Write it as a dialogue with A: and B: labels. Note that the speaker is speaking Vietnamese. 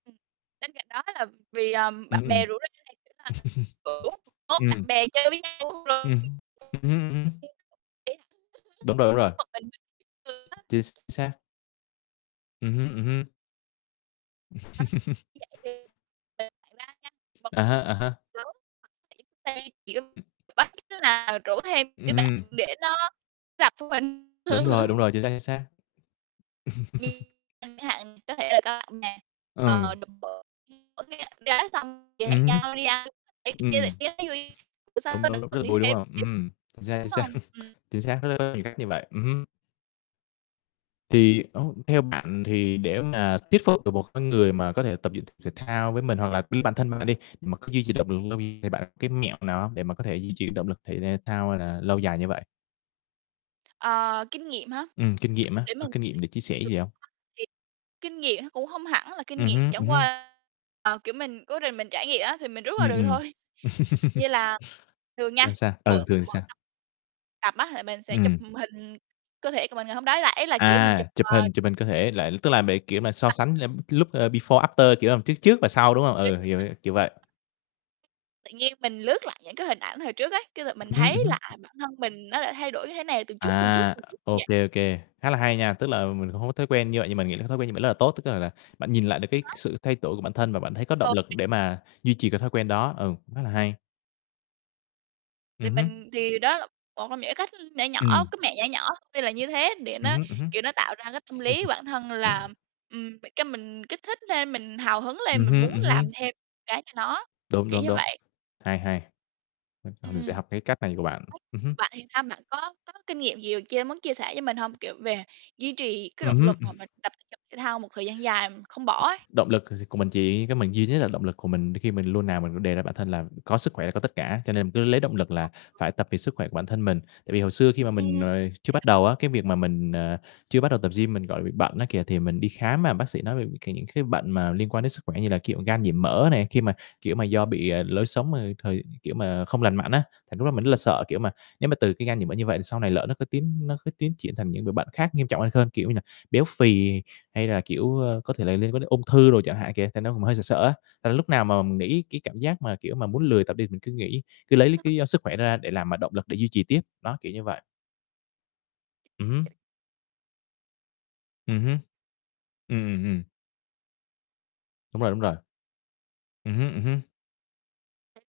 A: Ừm. Bên cạnh đó là vì, à,
B: Ừm,
A: bạn
B: ừm,
A: bè
B: ừm.
A: rủ rê này, thề là, kiểu, vốn bạn
B: Ừm.
A: bè chơi với nhau
B: Ừm
A: [unintelligible]
B: hứm, ừm hứm, ừm hứm. Đúng rồi, đúng rồi.
A: một mình mình thường á.
B: Chính xác. Ừm
A: Ừm.
B: hứm, ừm hứm.
A: Ờ. Như
B: À há, à há.
A: vậy thì
B: Ừm.
A: [unintelligible] tức là rủ thêm
B: Ừm
A: đứa bạn
B: hừm.
A: để nó gặp tụi mình.
B: Đúng rồi, đúng rồi, chính xác, chính xác.
A: Thì chẳng hạn thì có thể là có ở nhà,
B: Ừm.
A: ờ, [unintelligible] xong thì hẹn
B: Ừm hứm.
A: nhau đi ăn, đi
B: Ừm.
A: [unintelligible] bữa
B: Đúng,
A: sau được
B: đúng, rất là
A: đi
B: vui, đúng
A: thêm
B: hông?
A: tiếp,
B: Ừm, chính xác, chính
A: đúng
B: xác,
A: hông? Ừm.
B: chính xác rất rất nhiều cách như vậy. Ừm hứm. Thì ô, theo bạn thì để mà thuyết phục được một cái người mà có thể tập dựng thể dục thao với mình, hoặc là chính bản thân bạn đi, mà có duy trì động lực lâu dài, thì bạn cái mẹo nào để mà có thể duy trì động lực thể thao hay là lâu dài như vậy?
A: Ờ, kinh nghiệm hả,
B: Ừm, kinh nghiệm á,
A: để
B: có
A: mình
B: kinh nghiệm để chia sẻ
A: nghĩ
B: gì
A: [unintelligible]
B: hông?
A: thì kinh nghiệm nó cũng không hẳn là kinh
B: Ừm
A: nghiệm,
B: hứm, ừm
A: chẳng
B: hứm.
A: qua, ờ, kiểu, mình cố tình mình trải nghiệm á thì mình rút ra
B: Ừm,
A: được
B: ừm.
A: thôi. Như là thường nha,
B: Sao, sao? Ừ,
A: mở
B: thường thì sao?
A: [unintelligible] tập á thì mình sẽ chụp
B: Ừm.
A: hình cơ thể của mình ngày hôm đó, là ý là, kiểu, mình
B: À,
A: chụp,
B: chụp
A: ờ
B: hình chụp hình cơ thể lại, tức là để, kiểu mà, so
A: À.
B: sánh lem lúc, ơ, before, after, kiểu làm trước trước và sau, đúng hông? Ừ, hiểu,
A: [unintelligible]
B: hiểu, kiểu vậy.
A: Tự nhiên mình lướt lại những cái hình ảnh hồi trước ấy, cái lượt mình
B: Ừm hứm,
A: thấy
B: ừm hứm.
A: là, à, bản thân mình nó lại thay đổi như thế này từng chút, từng chút,
B: À,
A: từng chút như
B: ô
A: vậy.
B: kê, ô kê, khá là hay nha, tức là mình cũng hông có thói quen như vậy, nhưng mình nghĩ là cái thói quen như vậy rất là tốt. Tức là là bạn nhìn lại được cái
A: Có.
B: sự thay đổi của bản thân và bạn thấy có động
A: Thường
B: lực
A: thì
B: để mà duy trì cái thói quen đó. Ừm, cũng khá là hay.
A: Thì
B: Ừm hứm.
A: mình thì đó là một trong những cái cách nhỏ nhỏ,
B: Ừm.
A: cái mẹo nhỏ nhỏ, tuy là như thế để
B: Ừm
A: nó,
B: hứm, ừm hứm.
A: kiểu, nó tạo ra cái tâm lý bản thân là, ừm, cái mình kích thích thêm, mình hào hứng lên,
B: Ừm
A: mình
B: hưm,
A: muốn
B: ừm
A: làm
B: hưm.
A: thêm cái cho nó,
B: Đúng,
A: kiểu
B: đúng,
A: như
B: đúng.
A: vậy.
B: Hay, hay, ờ, còn mình sẽ
A: Ừm.
B: học cái cách này của bạn.
A: [unintelligible]
B: Ừm hứm.
A: Bạn thì sao? Bạn có có kinh nghiệm gì chia muốn chia sẻ cho mình hông? Kiểu, về duy trì cái
B: Ừm
A: động
B: hứm.
A: lực
B: Ừm.
A: mà mình tập thể dục thể thao một thời gian dài không bỏ ấy?
B: Động lực gi của mình chỉ có mình duy nhất là động lực của mình khi mình luôn nào mình đề ra bản thân là có sức khỏe là có tất cả, cho nên mình cứ lấy động lực là
A: [unintelligible]
B: phải tập vì sức khỏe của bản thân mình. Tại vì hồi xưa khi mà
A: Ừm.
B: mình, ờ, chưa bắt
A: [unintelligible]
B: đầu á, cái việc mà mình, ờ, chưa bắt đầu tập gym mình, gọi là, bị bệnh á kìa, thì mình đi khám, à, bác sĩ nói về những c những cái bệnh mà liên quan đến sức khỏe, như là kiểu gan nhiễm mỡ này, khi mà, kiểu mà do bị, ờ, lối sống, ờ, thời kiểu mà không lành mạnh á, thì lúc đó mình rất là sợ. Kiểu mà, nếu mà từ cái gan nhiễm mỡ như vậy thì sau này lỡ nó có tiến nó cứ tiến triển thành những đồ bệnh khác nghiêm trọng hơn hơn, kiểu như nà, béo phì hay là, kiểu, ơ, có thể là liên quan đến ung thư đồ chẳng hạn kìa. Thành ra cũng hơi sợ sợ á, là lúc nào mà mình nghĩ cái cảm giác mà, kiểu mà, muốn lười tập đi, mình cứ nghĩ, cứ lấy l cái lý do sức khỏe đó ra để làm mà động lực để duy trì tiếp, đó, kiểu như vậy. Ừm hứm.
A: [unintelligible]
B: Ừm hứm. Ừm, ừm, ừm. Đúng rồi, đúng
A: [unintelligible]
B: rồi. Ừm hứm, ừm hứm.